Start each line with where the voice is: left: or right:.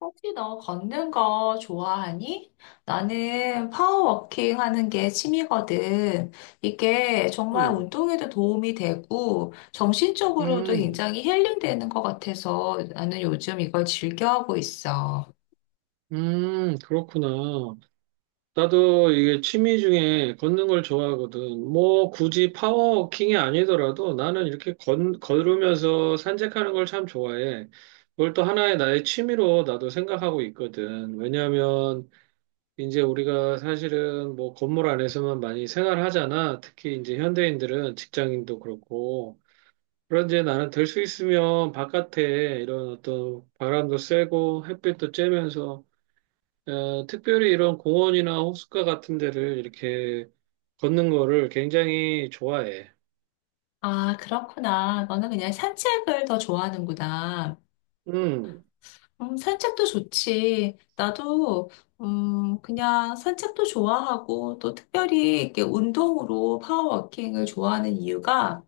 left: 혹시 너 걷는 거 좋아하니? 나는 파워워킹 하는 게 취미거든. 이게 정말
right: 음,
left: 운동에도 도움이 되고 정신적으로도
right: 음,
left: 굉장히 힐링되는 것 같아서 나는 요즘 이걸 즐겨하고 있어.
right: 그렇구나. 나도 이게 취미 중에 걷는 걸 좋아하거든. 뭐 굳이 파워워킹이 아니더라도 나는 이렇게 걸으면서 산책하는 걸 참 좋아해. 그걸 또 하나의 나의 취미로 나도 생각하고 있거든. 왜냐하면 이제 우리가 사실은 뭐 건물 안에서만 많이 생활하잖아. 특히 이제 현대인들은 직장인도 그렇고. 그런데 나는 될 수 있으면 바깥에 이런 어떤 바람도 쐬고 햇빛도 쬐면서 특별히 이런 공원이나 호숫가 같은 데를 이렇게 걷는 거를 굉장히 좋아해.
left: 아, 그렇구나. 너는 그냥 산책을 더 좋아하는구나.
right: 음,
left: 산책도 좋지. 나도 그냥 산책도 좋아하고 또 특별히 이렇게 운동으로 파워워킹을 좋아하는 이유가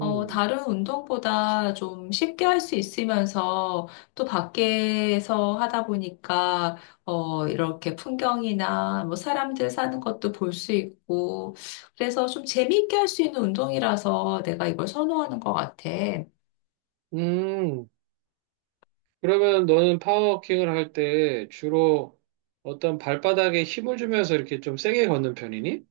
left: 다른 운동보다 좀 쉽게 할 수 있으면서 또 밖에서 하다 보니까, 이렇게 풍경이나 뭐 사람들 사는 것도 볼 수 있고, 그래서 좀 재미있게 할 수 있는 운동이라서 내가 이걸 선호하는 것 같아.
right: 음. 그러면 너는 파워워킹을 할 때 주로 어떤 발바닥에 힘을 주면서 이렇게 좀 세게 걷는 편이니?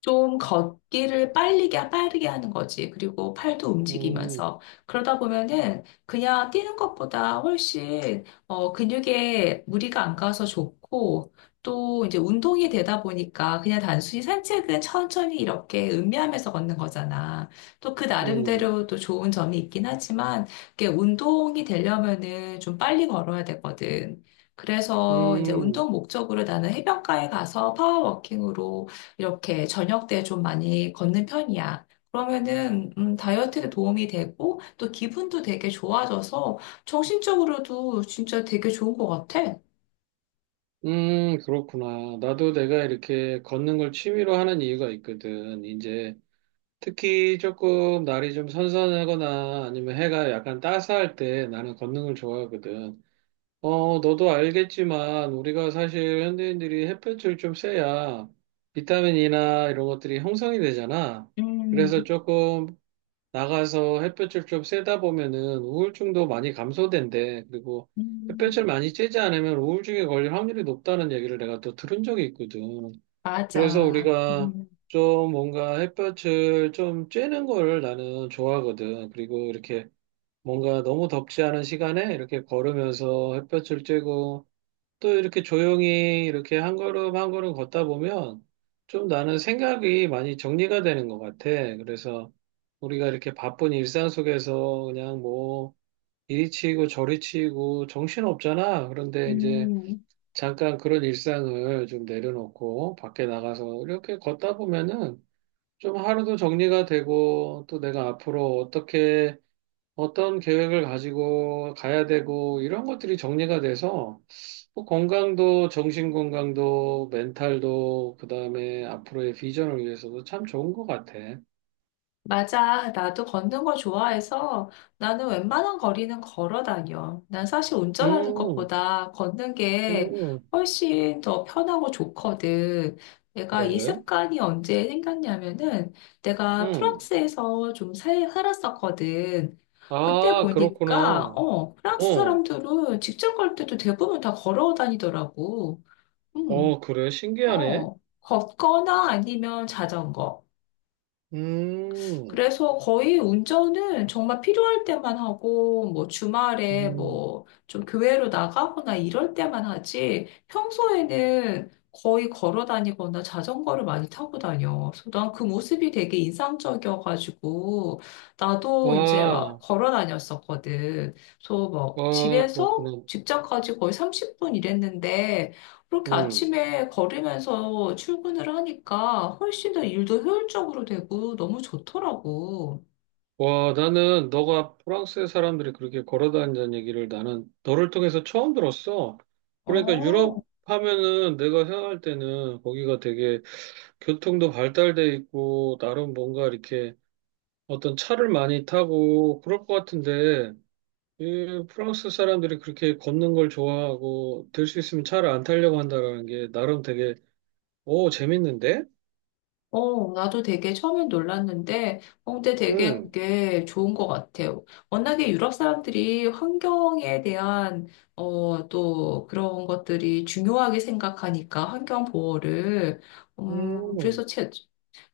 left: 좀 빠르게 하는 거지. 그리고 팔도
right: 음,
left: 움직이면서. 그러다 보면은 그냥 뛰는 것보다 훨씬, 근육에 무리가 안 가서 좋고, 또 이제 운동이 되다 보니까 그냥 단순히 산책은 천천히 이렇게 음미하면서 걷는 거잖아. 또 그
right: 음,
left: 나름대로 또 좋은 점이 있긴 하지만, 이게 운동이 되려면은 좀 빨리 걸어야 되거든. 그래서 이제
right: 음,
left: 운동 목적으로 나는 해변가에 가서 파워워킹으로 이렇게 저녁 때 좀 많이 걷는 편이야. 그러면은 다이어트에 도움이 되고 또 기분도 되게 좋아져서 정신적으로도 진짜 되게 좋은 것 같아.
right: 그렇구나. 나도 내가 이렇게 걷는 걸 취미로 하는 이유가 있거든. 이제 특히 조금 날이 좀 선선하거나 아니면 해가 약간 따스할 때 나는 걷는 걸 좋아하거든. 너도 알겠지만 우리가 사실 현대인들이 햇볕을 좀 쐬야 비타민이나 이런 것들이 형성이 되잖아. 그래서
left: 음,
right: 조금 나가서 햇볕을 좀 쐬다 보면은 우울증도 많이 감소된대. 그리고
left: 음,
right: 햇볕을 많이 쬐지 않으면 우울증에 걸릴 확률이 높다는 얘기를 내가 또 들은 적이 있거든. 그래서
left: 맞아.
right: 우리가 좀 뭔가 햇볕을 좀 쬐는 거를 나는 좋아하거든. 그리고 이렇게 뭔가 너무 덥지 않은 시간에 이렇게 걸으면서 햇볕을 쬐고 또 이렇게 조용히 이렇게 한 걸음 한 걸음 걷다 보면 좀 나는 생각이 많이 정리가 되는 것 같아. 그래서 우리가 이렇게 바쁜 일상 속에서 그냥 뭐 이리 치이고 저리 치이고 정신 없잖아. 그런데 이제
left: 음.
right: 잠깐 그런 일상을 좀 내려놓고 밖에 나가서 이렇게 걷다 보면은 좀 하루도 정리가 되고 또 내가 앞으로 어떻게 어떤 계획을 가지고 가야 되고 이런 것들이 정리가 돼서 뭐 건강도 정신 건강도 멘탈도 그다음에 앞으로의 비전을 위해서도 참 좋은 것 같아.
left: 맞아. 나도 걷는 걸 좋아해서 나는 웬만한 거리는 걸어 다녀. 난 사실 운전하는
right: 음,
left: 것보다 걷는 게
right: 음,
left: 훨씬 더 편하고 좋거든. 내가 이
right: 그래.
left: 습관이 언제 생겼냐면은 내가
right: 음.
left: 프랑스에서 좀 살았었거든. 그때
right: 아,
left: 보니까,
right: 그렇구나.
left: 프랑스
right: 어,
left: 사람들은 직장 갈 때도 대부분 다 걸어 다니더라고. 음,
right: 어, 그래. 신기하네.
left: 어, 걷거나 아니면 자전거.
right: 음.
left: 그래서 거의 운전은 정말 필요할 때만 하고, 뭐 주말에
right: 음.
left: 뭐 좀 교회로 나가거나 이럴 때만 하지, 평소에는 거의 걸어 다니거나 자전거를 많이 타고 다녀. 그래서 난 그 모습이 되게 인상적이어가지고, 나도 이제 막
right: 와,
left: 걸어 다녔었거든. 그래서 막
right: 와,
left: 집에서
right: 그렇구나.
left: 직장까지 거의 30분 일했는데, 그렇게
right: 음.
left: 아침에 걸으면서 출근을 하니까 훨씬 더 일도 효율적으로 되고 너무 좋더라고.
right: 와, 나는 너가 프랑스의 사람들이 그렇게 걸어 다닌다는 얘기를 나는 너를 통해서 처음 들었어. 그러니까
left: 어,
right: 유럽 하면은 내가 생각할 때는 거기가 되게 교통도 발달돼 있고 나름 뭔가 이렇게 어떤 차를 많이 타고 그럴 것 같은데 이 프랑스 사람들이 그렇게 걷는 걸 좋아하고 될 수 있으면 차를 안 타려고 한다라는 게 나름 되게 오 재밌는데?
left: 어, 나도 되게 처음엔 놀랐는데, 근데 되게
right: 응.
left: 그게 좋은 것 같아요. 워낙에 유럽 사람들이 환경에 대한, 또 그런 것들이 중요하게 생각하니까, 환경 보호를. 음, 그래서
right: 음.
left: 제,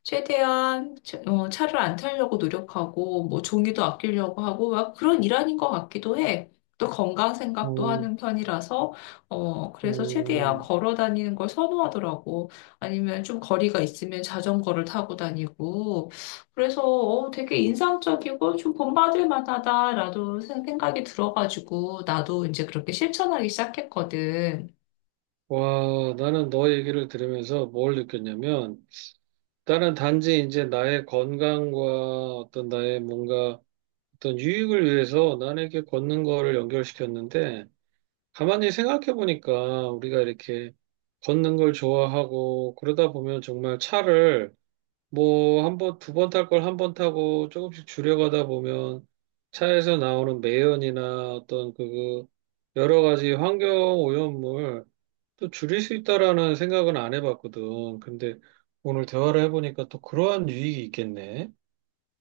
left: 최대한 차를 안 타려고 노력하고 뭐 종이도 아끼려고 하고 막 그런 일환인 것 같기도 해. 또 건강 생각도
right: 음.
left: 하는 편이라서 어 그래서 최대한
right: 음,
left: 걸어 다니는 걸 선호하더라고. 아니면 좀 거리가 있으면 자전거를 타고 다니고 그래서 되게 인상적이고 좀 본받을 만하다라도 생각이 들어가지고 나도 이제 그렇게 실천하기 시작했거든.
right: 와, 나는 너 얘기를 들으면서 뭘 느꼈냐면, 나는 단지 이제 나의 건강과 어떤 나의 뭔가 어떤 유익을 위해서 남에게 걷는 거를 연결시켰는데, 가만히 생각해 보니까 우리가 이렇게 걷는 걸 좋아하고, 그러다 보면 정말 차를 뭐 한 번, 두 번 탈 걸 한 번 타고 조금씩 줄여가다 보면 차에서 나오는 매연이나 어떤 그 여러 가지 환경 오염물, 또 줄일 수 있다라는 생각은 안 해봤거든. 근데 오늘 대화를 해보니까 또 그러한 유익이 있겠네.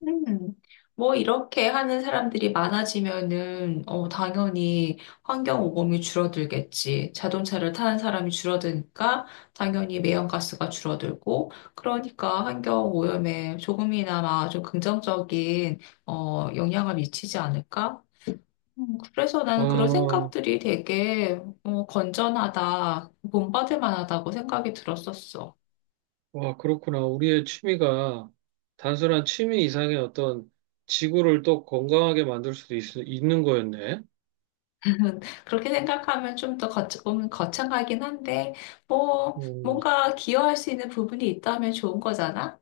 left: 음, 뭐 이렇게 하는 사람들이 많아지면은 당연히 환경 오염이 줄어들겠지. 자동차를 타는 사람이 줄어드니까 당연히 매연가스가 줄어들고 그러니까 환경 오염에 조금이나마 좀 긍정적인 영향을 미치지 않을까? 그래서 나는 그런
right: 아,
left: 생각들이 되게 건전하다, 본받을 만하다고 생각이 들었었어.
right: 와, 그렇구나. 우리의 취미가 단순한 취미 이상의 어떤 지구를 또 건강하게 만들 수도 있는 거였네.
left: 그렇게 생각하면 좀 더 거창하긴 한데,
right: 음,
left: 뭔가 기여할 수 있는 부분이 있다면 좋은 거잖아?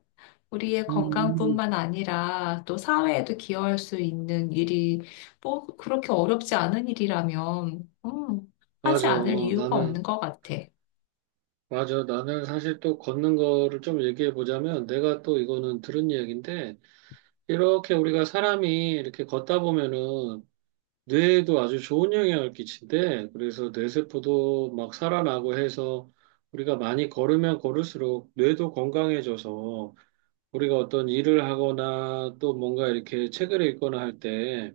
left: 우리의
right: 음.
left: 건강뿐만 아니라 또 사회에도 기여할 수 있는 일이 뭐 그렇게 어렵지 않은 일이라면, 하지
right: 맞아.
left: 않을 이유가 없는
right: 나는,
left: 것 같아.
right: 맞아. 나는 사실 또 걷는 거를 좀 얘기해 보자면 내가 또 이거는 들은 이야기인데 이렇게 우리가 사람이 이렇게 걷다 보면은 뇌에도 아주 좋은 영향을 끼친대. 그래서 뇌세포도 막 살아나고 해서 우리가 많이 걸으면 걸을수록 뇌도 건강해져서 우리가 어떤 일을 하거나 또 뭔가 이렇게 책을 읽거나 할 때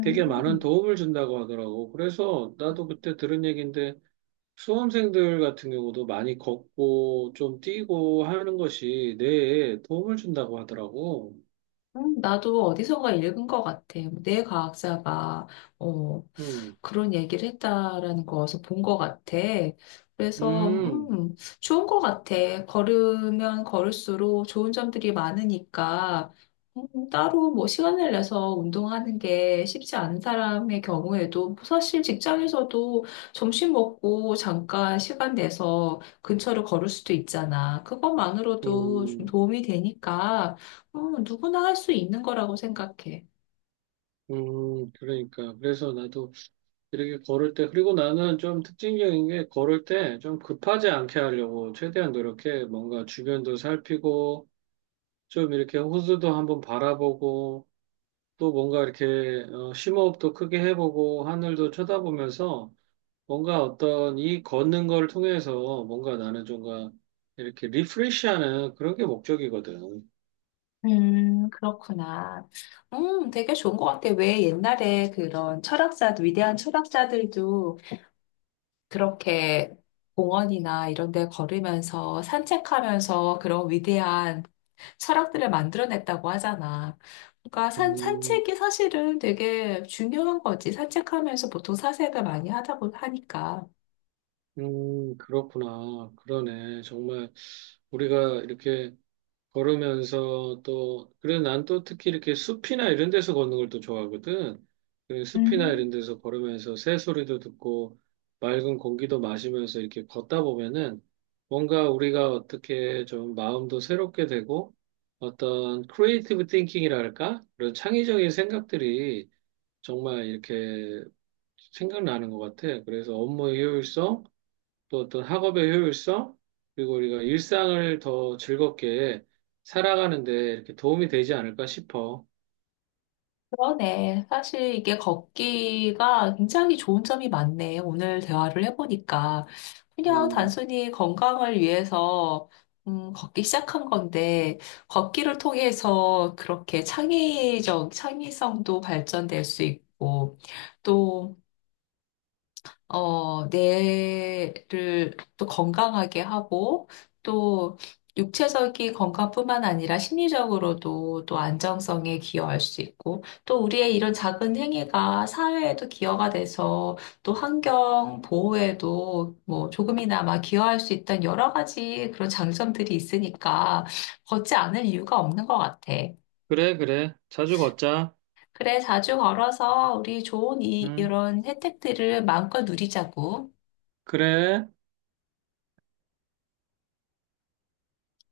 right: 되게 많은 도움을 준다고 하더라고. 그래서 나도 그때 들은 얘기인데 수험생들 같은 경우도 많이 걷고 좀 뛰고 하는 것이 뇌에 도움을 준다고 하더라고.
left: 나도 어디선가 읽은 것 같아. 내 과학자가 어,
right: 음,
left: 그런 얘기를 했다라는 거 어디서 본 것 같아. 그래서
right: 음,
left: 좋은 것 같아. 걸으면 걸을수록 좋은 점들이 많으니까 따로 뭐 시간을 내서 운동하는 게 쉽지 않은 사람의 경우에도 사실 직장에서도 점심 먹고 잠깐 시간 내서 근처를 걸을 수도 있잖아. 그것만으로도 좀
right: 음,
left: 도움이 되니까. 누구나 할 수 있는 거라고 생각해.
right: 그러니까. 그래서 나도 이렇게 걸을 때, 그리고 나는 좀 특징적인 게 걸을 때 좀 급하지 않게 하려고 최대한 노력해. 뭔가 주변도 살피고, 좀 이렇게 호수도 한번 바라보고, 또 뭔가 이렇게 심호흡도 크게 해보고, 하늘도 쳐다보면서 뭔가 어떤 이 걷는 걸 통해서 뭔가 나는 좀가 이렇게 리프레시하는 그런 게 목적이거든.
left: 그렇구나. 되게 좋은 것 같아. 왜 옛날에 그런 철학자들, 위대한 철학자들도 그렇게 공원이나 이런 데 걸으면서 산책하면서 그런 위대한 철학들을 만들어냈다고 하잖아. 그러니까
right: 음,
left: 산책이 사실은 되게 중요한 거지. 산책하면서 보통 사색을 많이 하다 보니까.
right: 그렇구나. 그러네. 정말 우리가 이렇게 걸으면서 또, 그래서 난 또 특히 이렇게 숲이나 이런 데서 걷는 걸 또 좋아하거든. 그래서 숲이나 이런 데서 걸으면서 새소리도 듣고 맑은 공기도 마시면서 이렇게 걷다 보면은 뭔가 우리가 어떻게 좀 마음도 새롭게 되고 어떤 크리에이티브 띵킹이랄까? 그런 창의적인 생각들이 정말 이렇게 생각나는 것 같아. 그래서 업무의 효율성, 또 어떤 학업의 효율성, 그리고 우리가 일상을 더 즐겁게 살아가는데 이렇게 도움이 되지 않을까 싶어.
left: 그러네. 사실 이게 걷기가 굉장히 좋은 점이 많네. 오늘 대화를 해보니까. 그냥
right: 음,
left: 단순히 건강을 위해서, 걷기 시작한 건데, 걷기를 통해서 그렇게 창의성도 발전될 수 있고, 또, 뇌를 또 건강하게 하고, 또 육체적인 건강뿐만 아니라 심리적으로도 또 안정성에 기여할 수 있고, 또 우리의 이런 작은 행위가 사회에도 기여가 돼서 또 환경 보호에도 뭐 조금이나마 기여할 수 있다는 여러 가지 그런 장점들이 있으니까 걷지 않을 이유가 없는 것 같아.
right: 그래, 그래. 자주 걷자.
left: 그래, 자주 걸어서 우리 좋은
right: 응,
left: 이런 혜택들을 마음껏 누리자고.
right: 그래.